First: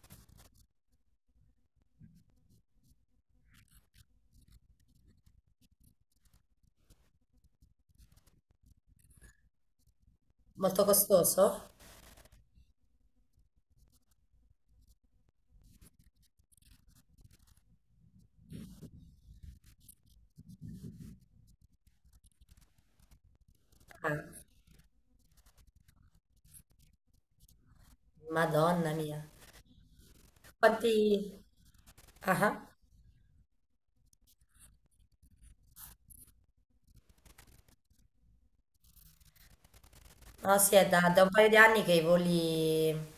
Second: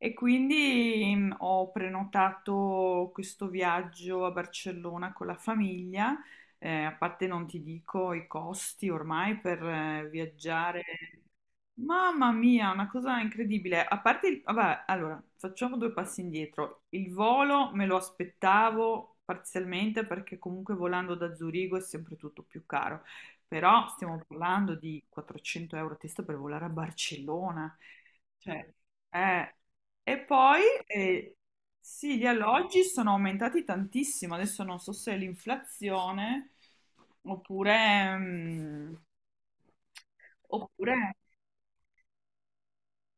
E quindi ho prenotato questo viaggio a Barcellona con la famiglia. A parte non ti dico i costi ormai per viaggiare. Molto costoso? Mamma mia, una cosa incredibile. A parte, vabbè, allora, facciamo due passi indietro. Il volo me lo aspettavo parzialmente perché comunque volando da Zurigo è sempre tutto più caro. Però stiamo Ah, parlando di 400 euro a testa per volare a Barcellona. Cioè, Madonna mia. eh, e poi Quanti... sì, gli Ah, ah. alloggi sono aumentati tantissimo. Adesso non so se è l'inflazione oppure, mm, No, sì, è oppure da un paio di anni che i voli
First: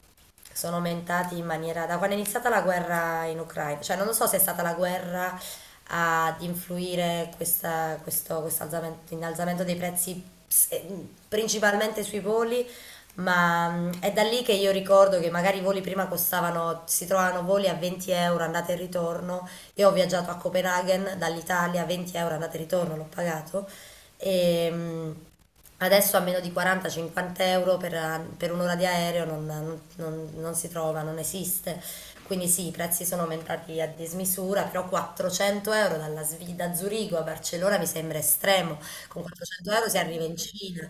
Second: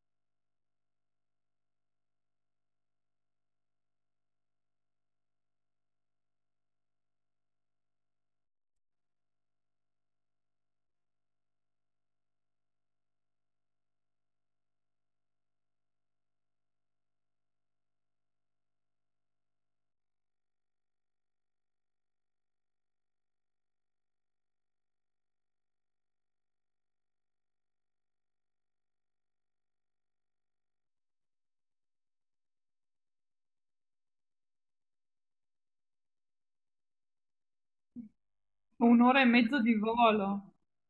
sono aumentati in maniera... Da quando è iniziata la guerra in Ucraina, cioè non lo so se è stata la guerra ad influire questo innalzamento dei prezzi principalmente sui voli, ma è da lì che io ricordo che magari i voli prima costavano, si trovavano voli a 20 euro andata e ritorno. Io ho viaggiato a Copenaghen dall'Italia, 20 euro andata e ritorno, l'ho pagato. E, mm, Adesso a meno di 40-50 euro per un'ora di aereo non si trova, non esiste. Quindi sì, i prezzi sono aumentati a dismisura, però 400 euro da Zurigo a Barcellona mi sembra estremo. un'ora Con e mezzo 400 di euro si arriva in volo. Cina.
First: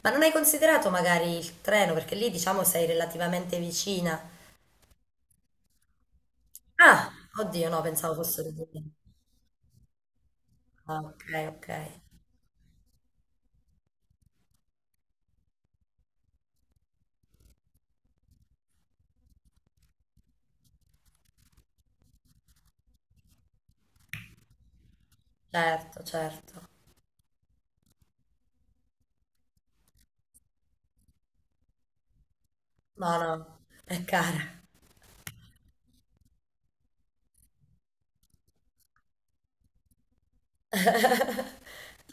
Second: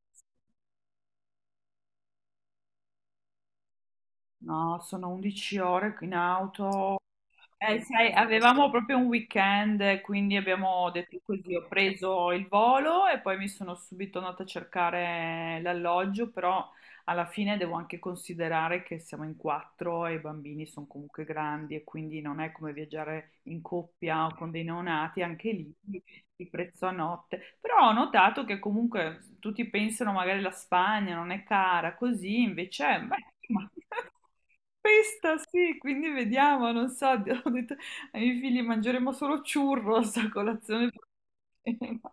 Ma non hai considerato magari il treno? Perché lì diciamo sei relativamente vicina. No, sono 11 ore in auto. Ah, oddio, no, Sai, pensavo fosse di... avevamo proprio un weekend, quindi abbiamo Ah, detto ok, così, ho ok. preso il volo e poi mi sono subito andata a cercare l'alloggio, però alla fine devo anche considerare che siamo in quattro e i bambini sono comunque grandi e quindi non è come viaggiare in coppia o con dei neonati, anche lì Certo, il certo. prezzo a notte, però ho notato che comunque tutti pensano magari la Spagna non è cara, così invece, è, beh, No, no, ma- è cara. questa sì, quindi vediamo, non so, ho detto ai miei figli mangeremo solo churros a colazione.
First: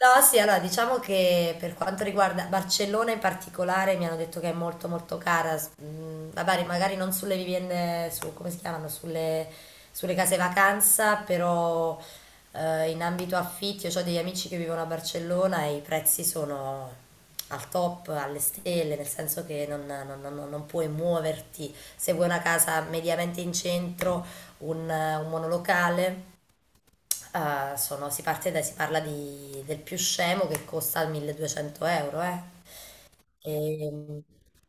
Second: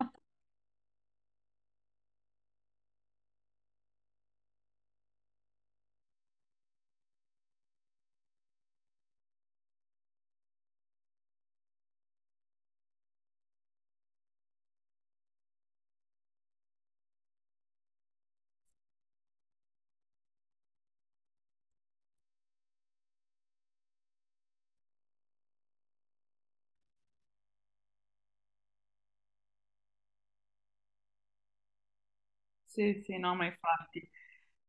No, sì, allora diciamo che per quanto riguarda Barcellona in particolare mi hanno detto che è molto molto cara, vabbè, magari non sulle vivende, su, come si chiamano, sulle, sulle case vacanza, però in ambito affitti, io ho degli amici che vivono a Barcellona e i prezzi sono al top, alle stelle, nel senso che non puoi muoverti se vuoi una casa mediamente in centro, un monolocale. Sono, si parte da, si parla di, del più scemo che costa 1200 euro, eh. Sì, sì, no, ma infatti. E,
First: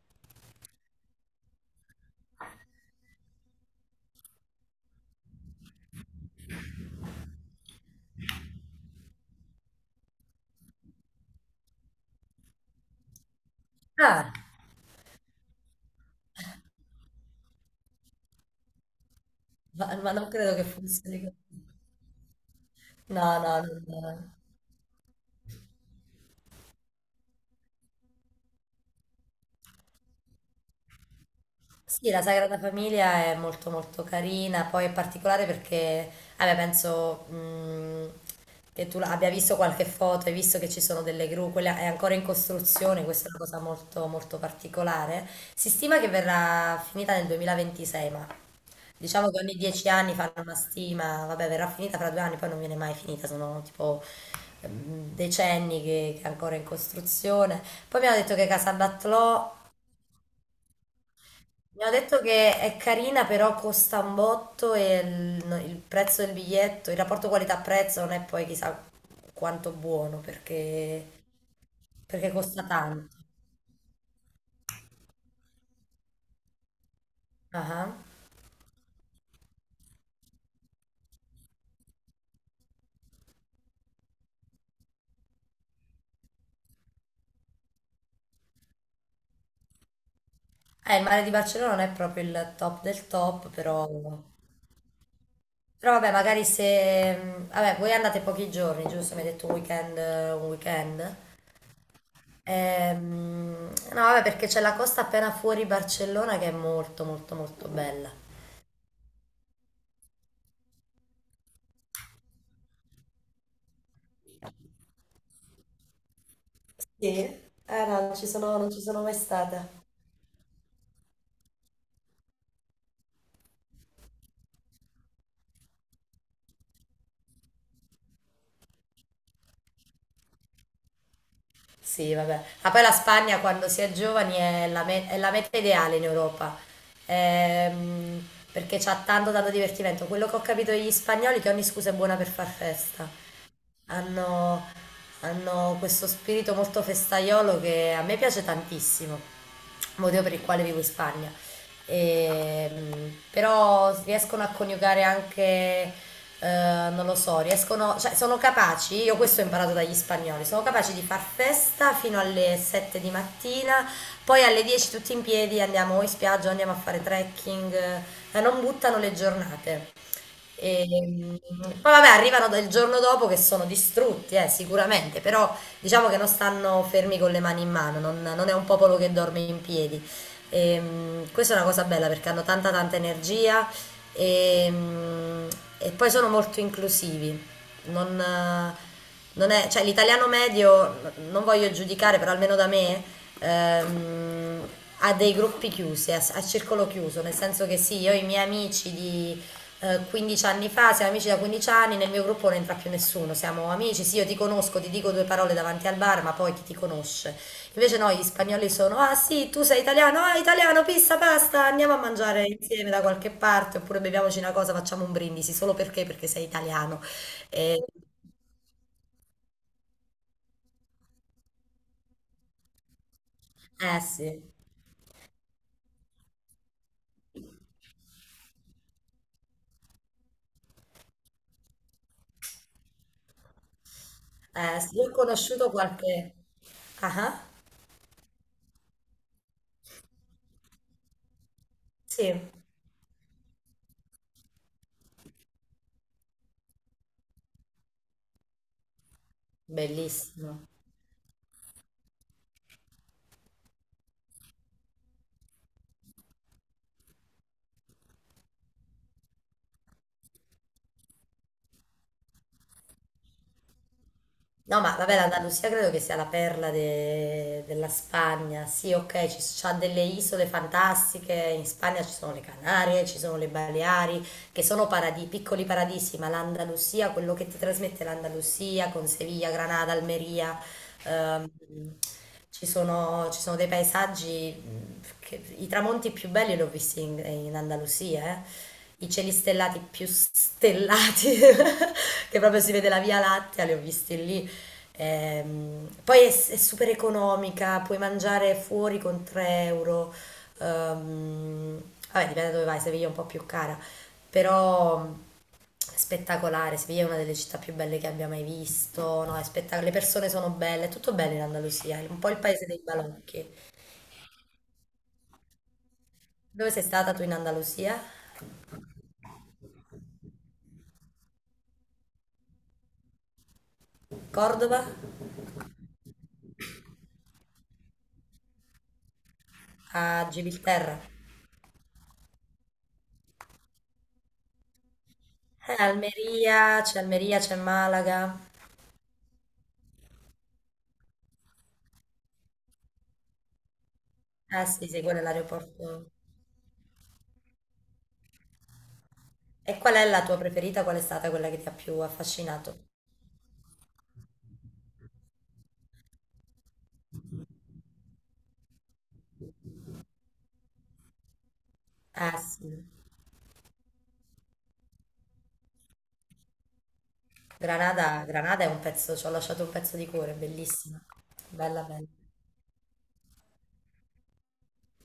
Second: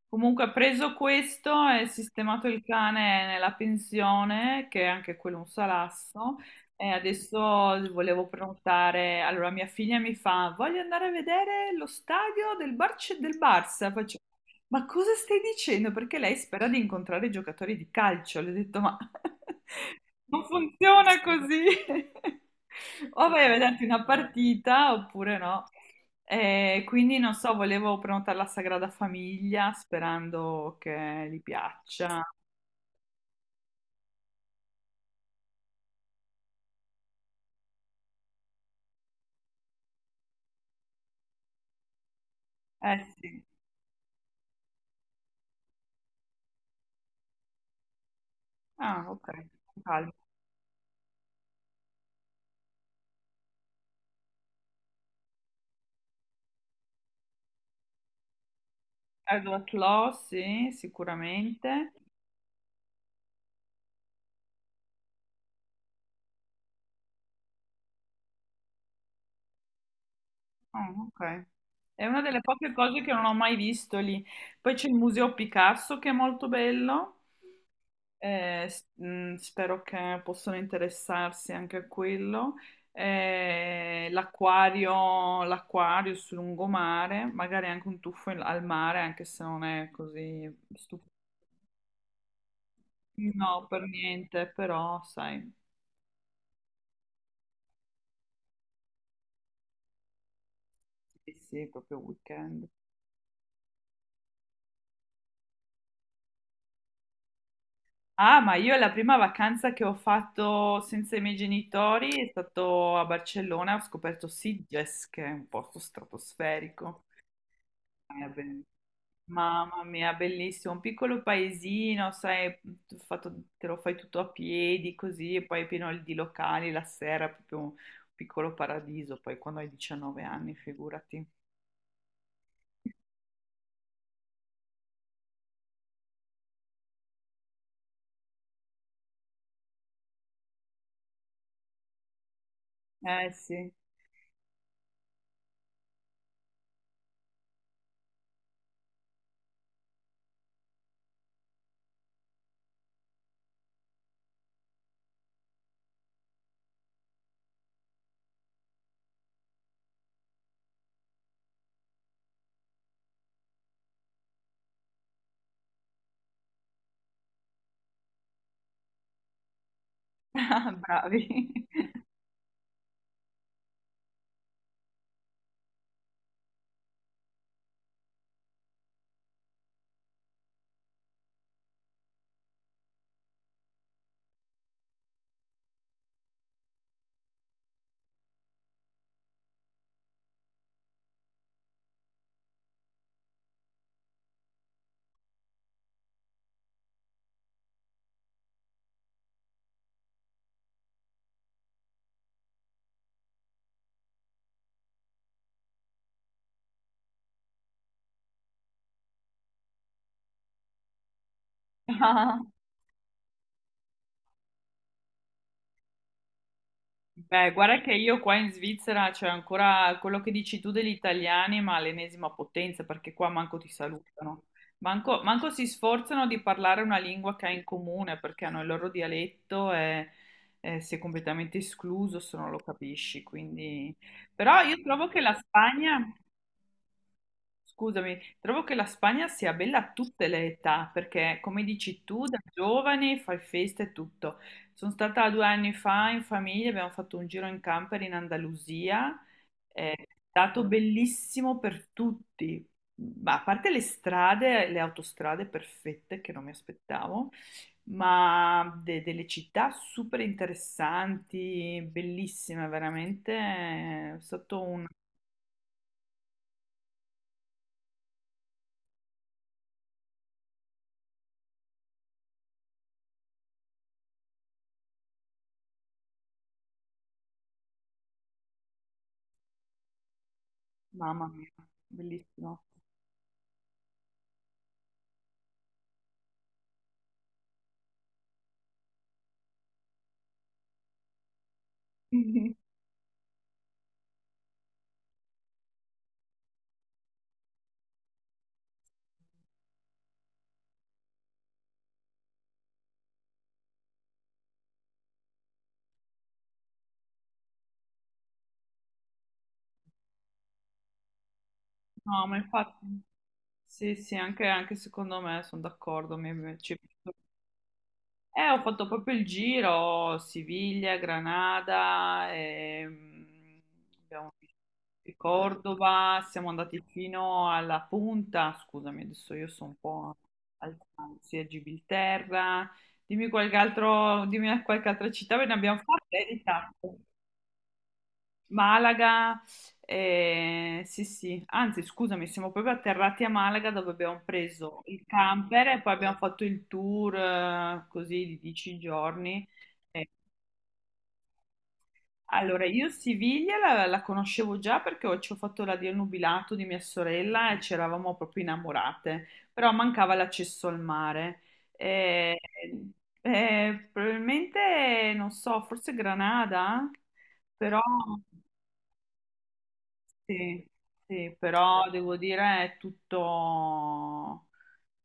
Comunque, ha preso questo e sistemato il cane nella pensione, che è anche quello è un salasso. E adesso volevo prenotare. Allora, mia figlia mi fa: Voglio andare a vedere lo stadio del Barça. Faccio, ah, ma cosa stai dicendo? Perché lei spera di incontrare i giocatori di calcio. Le ho detto: Ma ma non non credo che funziona funzioni così. così. No, O vai a no, vederti no, una no. partita oppure no. E quindi non so, volevo prenotare la Sagrada Famiglia sperando che gli Sì, la piaccia. Sagrada Famiglia è molto molto carina, poi è particolare perché, vabbè, penso che abbia visto qualche foto, hai visto che ci sono delle gru, quella è ancora in costruzione, Eh questa è una sì, cosa molto molto particolare. Si stima che verrà finita nel 2026, ma... ah, ok, Diciamo che ogni dieci calma. anni fanno una stima, vabbè, verrà finita fra 2 anni, poi non viene mai finita, sono tipo decenni che è ancora in costruzione. Poi mi hanno detto che Casalbattlò, Edward Law, sì, mi hanno sicuramente. detto che è carina, però costa un botto e il, no, il prezzo del biglietto, il rapporto qualità-prezzo non è poi chissà quanto buono perché, Oh, ok. È una perché delle costa poche cose che tanto. non ho mai visto lì. Poi c'è il Museo Picasso che è molto bello. Ah ah. Spero che possano interessarsi anche a quello. L'acquario, l'acquario sul lungomare, magari anche un tuffo al mare, anche se non è così Il stupendo. mare di Barcellona non è proprio il top del top, No, per però... niente, però sai, Però vabbè, magari se... Vabbè, voi andate pochi giorni, giusto? Mi hai detto un weekend, un weekend. sì, sì, proprio weekend. No, vabbè, perché c'è la costa appena fuori Barcellona che è molto, molto, molto bella. Ah, ma io la prima vacanza che ho fatto senza i miei genitori è stato a Barcellona, ho scoperto Sitges, che è un posto stratosferico. Sì? Eh no, Eh, be- non ci sono mai stata. Mamma mia, bellissimo, un piccolo paesino, sai, te lo fai tutto a piedi così, e poi pieno di locali la sera, proprio un piccolo paradiso, poi quando hai 19 anni, figurati. Sì, vabbè. Ma poi la Spagna quando si è giovani è è la meta ideale in Europa. Ehm, Perché c'ha tanto, tanto divertimento. Quello che ho capito degli spagnoli è che ogni scusa è buona per far festa. Eh sì, Hanno, hanno questo spirito molto festaiolo che a me piace tantissimo, motivo per il quale vivo in Spagna. Però riescono a coniugare anche, non lo so, riescono, cioè sono capaci, io questo ho imparato dagli spagnoli, sono capaci di far festa fino alle 7 di mattina, poi alle 10 tutti in piedi andiamo o in spiaggia o andiamo a fare trekking, ma non buttano le giornate. E, bravi. mm, Poi vabbè, arrivano del giorno dopo che sono distrutti, sicuramente, però diciamo che non stanno fermi con le mani in mano, non è un popolo che dorme in piedi. Questa è una cosa bella perché hanno tanta tanta energia e, mm, e poi sono molto inclusivi. Non, eh, Non è, cioè, l'italiano medio, non voglio giudicare, però almeno da me, ehm, ha dei gruppi chiusi, a circolo chiuso, nel senso che sì, io ho i miei amici di... 15 anni fa, siamo amici da 15 anni, nel mio gruppo non entra più nessuno, siamo amici, sì io ti conosco, ti dico due parole davanti al bar, ma poi chi ti conosce? Invece no, gli spagnoli sono, ah sì, tu sei italiano, ah italiano, pizza, pasta, andiamo a mangiare insieme da qualche parte, oppure beviamoci una cosa, facciamo un brindisi, solo perché? Perché sei italiano. Beh, guarda E- che io qua in Svizzera c'è ancora quello che dici tu degli italiani, ma l'ennesima potenza, perché qua manco ti eh sì, salutano, manco si sforzano di parlare una lingua che hai in comune, perché hanno il loro dialetto e sei completamente escluso se non lo capisci. Quindi... Però io eh sì, io trovo ho che la conosciuto Spagna... qualche... Ah, ah, Scusami, trovo che la Spagna sia bella a tutte le età, perché come dici tu, sì, da giovani fai festa e tutto. Sono stata 2 anni fa in famiglia, abbiamo fatto un giro in camper in Andalusia, è bellissimo. stato bellissimo per tutti, ma a parte le strade, le autostrade perfette che non mi aspettavo, ma delle città super interessanti, bellissime veramente, è stato No, un... ma vabbè, l'Andalusia credo che sia la perla della Spagna. Sì, ok, c'ha delle isole fantastiche. In Spagna ci sono le Canarie, ci sono le Baleari, che sono paradisi, piccoli paradisi, ma l'Andalusia, quello che ti trasmette l'Andalusia con Siviglia, Granada, Almeria... Mamma Ehm, mia, bellissimo. Ci sono, ci sono dei paesaggi, i tramonti più belli li ho visti in, in Andalusia, eh. I cieli stellati più stellati, che proprio si vede la Via Lattea, li ho visti lì. Poi è super economica, puoi mangiare fuori con 3 euro. Ehm, Vabbè, dipende da dove vai, Seviglia è un po' più cara, però spettacolare. Siviglia è una delle città più belle che abbia mai visto, no, è le persone sono belle, è tutto bello in Andalusia, è un No, po' ma il paese dei infatti, balocchi. sì, sì, anche, anche secondo me sono d'accordo. Dove sei stata tu in Andalusia? Ho fatto proprio il giro, Siviglia, Granada, abbiamo visto Cordova? Cordova, siamo andati fino alla punta, scusami, adesso io sono un po' A al Gibilterra? sì, a Gibilterra, dimmi qualche altro, dimmi qualche altra città, ve ne abbiamo fatte di tappe. Almeria, c'è Malaga. Malaga, sì, sì, anzi, scusami, siamo proprio atterrati a Malaga dove abbiamo Ah preso sì, sì, il quello è camper e poi l'aeroporto. abbiamo fatto il tour così di 10 giorni. E qual è Eh, la tua preferita? Qual è stata quella che ti ha più allora, affascinato? io Siviglia la conoscevo già perché ci ho fatto la Dio nubilato di mia sorella e ci eravamo proprio innamorate, però mancava l'accesso al mare. Ah Eh, sì, probabilmente, non so, forse Granada, però. Granada, Granada è un pezzo, ci ho lasciato un pezzo di cuore, è Sì, bellissima, sì, bella però bella. devo dire è tutto,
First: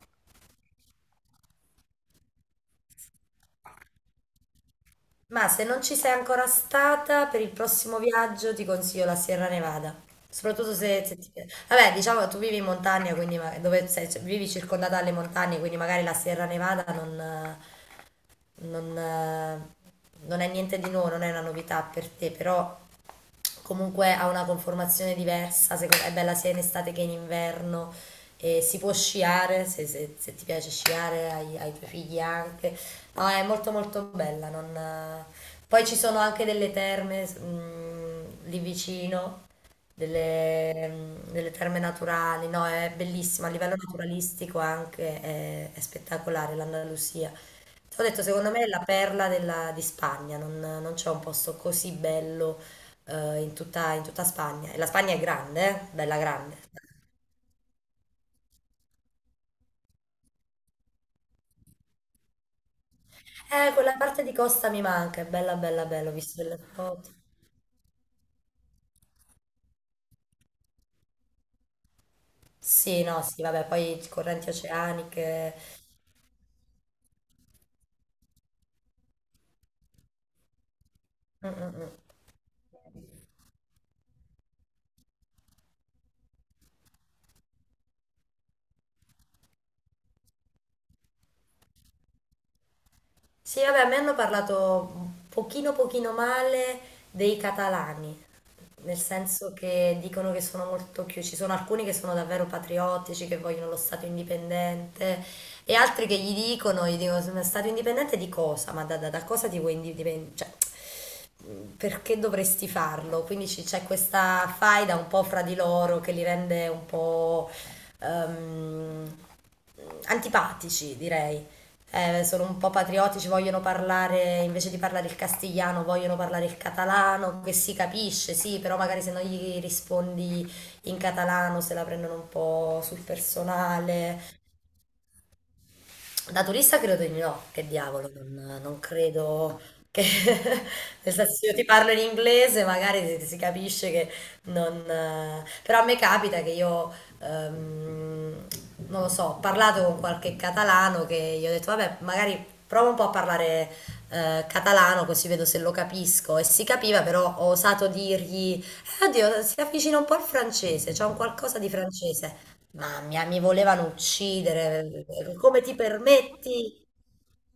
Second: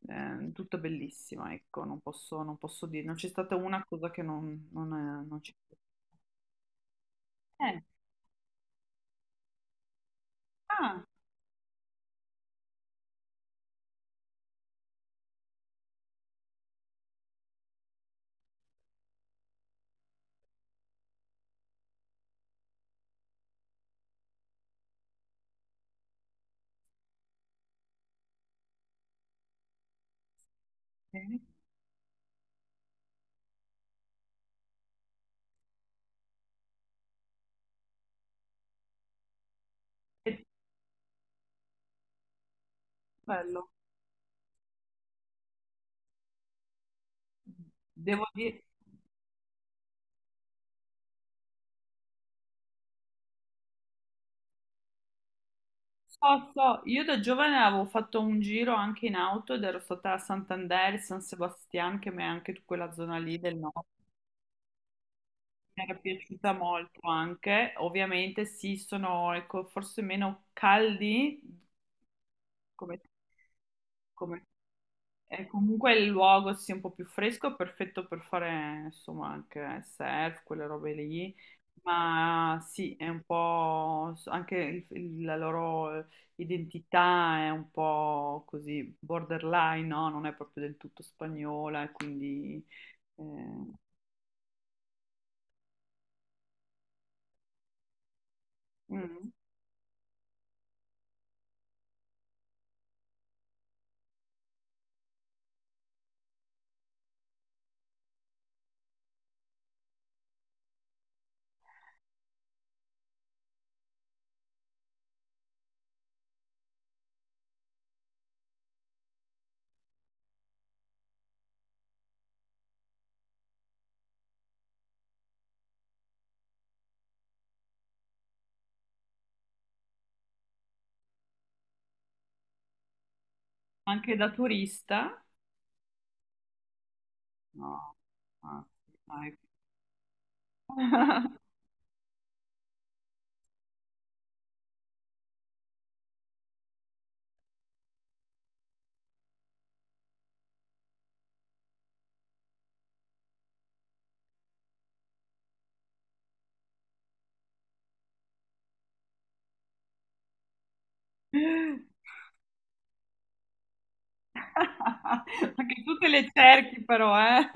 tutto bellissimo, ecco, non posso, non posso dire, non c'è stata una cosa che non Ma c'è. se non ci sei ancora stata, per il Eh, prossimo viaggio ti consiglio la Sierra Nevada. Soprattutto se, ah, se ti piace. Vabbè, diciamo che tu vivi in montagna, quindi cioè, vivi circondata dalle montagne, quindi magari la Sierra Nevada non, eh, non è niente di nuovo, non è una novità per te, però comunque ha una conformazione diversa, è bella sia in estate che in inverno. E si può sciare, se ti piace sì, sciare, ai tuoi figli anche. No, è molto molto bella. Poi ci sono anche delle terme lì vicino, è delle, delle terme naturali, no, è bellissima, a bello. livello naturalistico anche è spettacolare l'Andalusia. Ti ho detto, Devo secondo me dire, è la perla di Spagna, non, non c'è un posto così bello in tutta Spagna. E la Spagna è grande, bella so, grande. so, io da giovane avevo fatto un giro anche in auto ed ero stata a Santander, San Sebastian, che mi è anche quella zona lì del nord. Quella parte di costa mi manca, è bella Mi bella era bella, ho visto piaciuta delle molto foto. anche, ovviamente sì, sono ecco, forse meno caldi come, Sì, no, sì, vabbè, poi come- correnti e oceaniche. comunque il luogo sia un po' più fresco è perfetto per fare insomma anche surf, quelle robe lì, Mm, mm, mm. ma sì, è un po' anche la loro identità è un po' così borderline, no? Non è proprio del tutto spagnola, e quindi eh, Sì, vabbè, a me hanno parlato un pochino pochino male dei catalani, nel mm. senso che dicono che sono molto chiusi, ci sono alcuni che sono davvero patriottici, che vogliono lo Stato indipendente e altri che gli dicono, gli dicono: "Ma Stato indipendente di cosa? Ma da cosa ti vuoi indipendere? Cioè, perché dovresti farlo?" Quindi c'è questa faida un po' fra di loro che li rende un po' ehm, antipatici, direi. Sono un po' patriottici, vogliono parlare, invece di parlare il castigliano, vogliono parlare il catalano, che si capisce, sì, però magari se non gli rispondi in catalano se la prendono un po' sul Anche da personale. turista, Da turista credo di no, che no, diavolo, non, ah, non sì, dai. credo che... nel senso, se io ti parlo in inglese magari si, si capisce che non... però a me capita che io, ehm, non lo so, ho parlato con qualche catalano che gli ho detto, vabbè, magari provo un po' a parlare catalano così vedo se lo capisco. E si capiva, però ho osato dirgli, oddio, si avvicina un po' al francese, c'è un qualcosa di francese. Mamma mia, mi volevano uccidere. Come ti Anche tu te le cerchi permetti? però, eh?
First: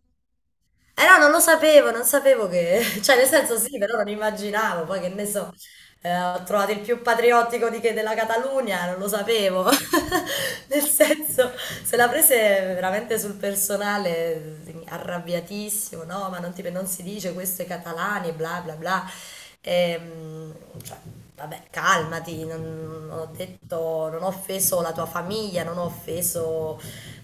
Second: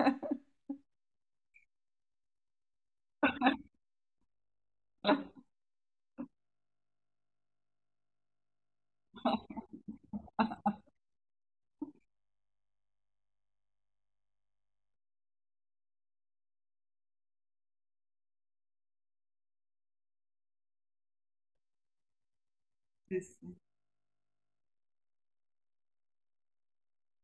Eh no, non lo sapevo, non sapevo che... Cioè, nel senso sì, però non immaginavo. Poi che ne so, ho trovato il più patriottico di che della Catalunya, non lo sapevo. Nel senso, se la prese veramente sul personale, arrabbiatissimo, no, ma non, non si dice questo ai catalani, bla bla bla. Ehm, cioè, vabbè, calmati, non Sì, ho sì. detto, non ho offeso la tua famiglia, non ho offeso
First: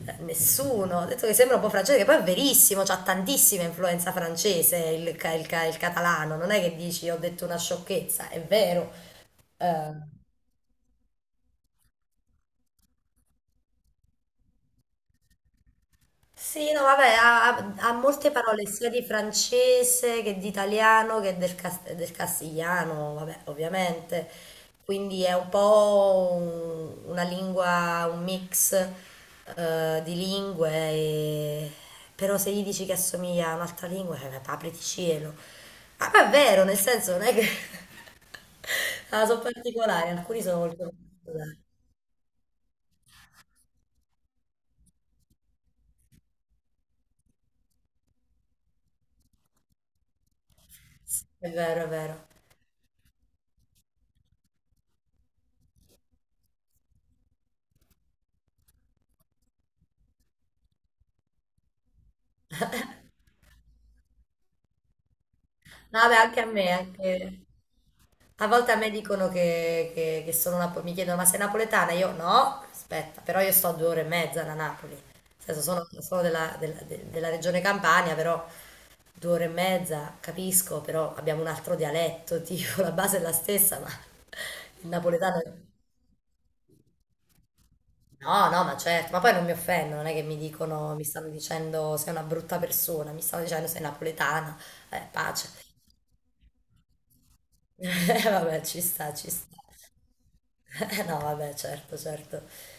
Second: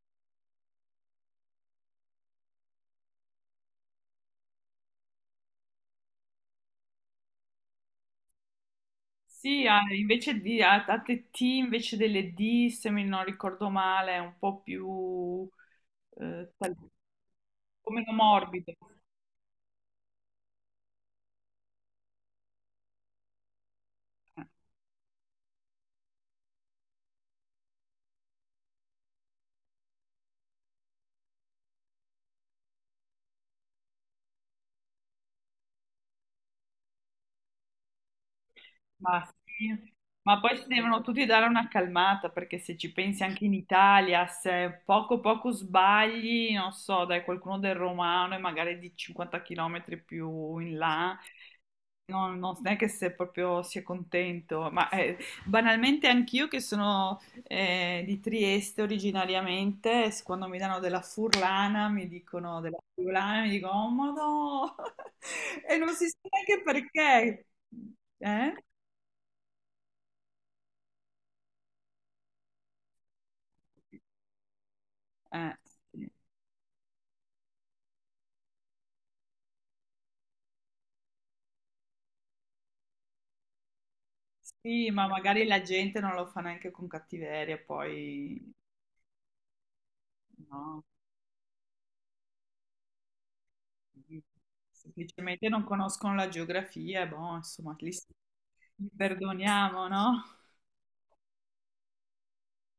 nessuno. Ho detto che sembra un po' francese, che poi è verissimo, c'ha tantissima influenza francese il catalano. Non è che dici ho detto una sciocchezza, è vero. Sì, Eh, invece di T invece delle D, se mi non ricordo male, è un po' più Sì, no, un vabbè, po' ha meno molte parole morbido. sia di francese che di italiano che del castigliano, vabbè, ovviamente. Eh, Quindi è un po' una lingua, un mix di lingue, però se gli dici che assomiglia a un'altra lingua, apriti cielo. Ah, ma è vero, nel senso non è che... Ma, Ah, sono sì. particolari, Ma alcuni poi sono si molto devono tutti dare particolari. una calmata, perché se ci pensi anche in Italia, se poco poco sbagli, non so, dai qualcuno del romano e magari di 50 km più in là. Sì, è vero, è vero. No, no, no, non è che se proprio si è contento, ma banalmente anch'io che sono di Trieste originariamente, quando mi danno della furlana, mi dicono della friulana, mi dicono, oh ma no, e non No, si vabbè, sa anche a neanche me, anche... perché. A Eh? volte a me dicono che sono napoletana, mi chiedono: ma sei napoletana? Io no, aspetta, però io sto a 2 ore e mezza da Napoli, nel Eh, senso sono, sì, sono della regione Campania, però 2 ore e mezza capisco, però abbiamo un altro dialetto, tipo la base è la stessa, ma il sì, ma napoletano... magari la gente non lo fa neanche con cattiveria, No, poi no, ma certo, ma poi non mi offendo, non è che mi no, dicono, mi stanno dicendo sei una brutta persona, mi stanno dicendo sei napoletana, semplicemente pace. non conoscono la geografia, boh, insomma, li, Vabbè, ci li sta, ci sta. perdoniamo, no? No, vabbè, certo, certo.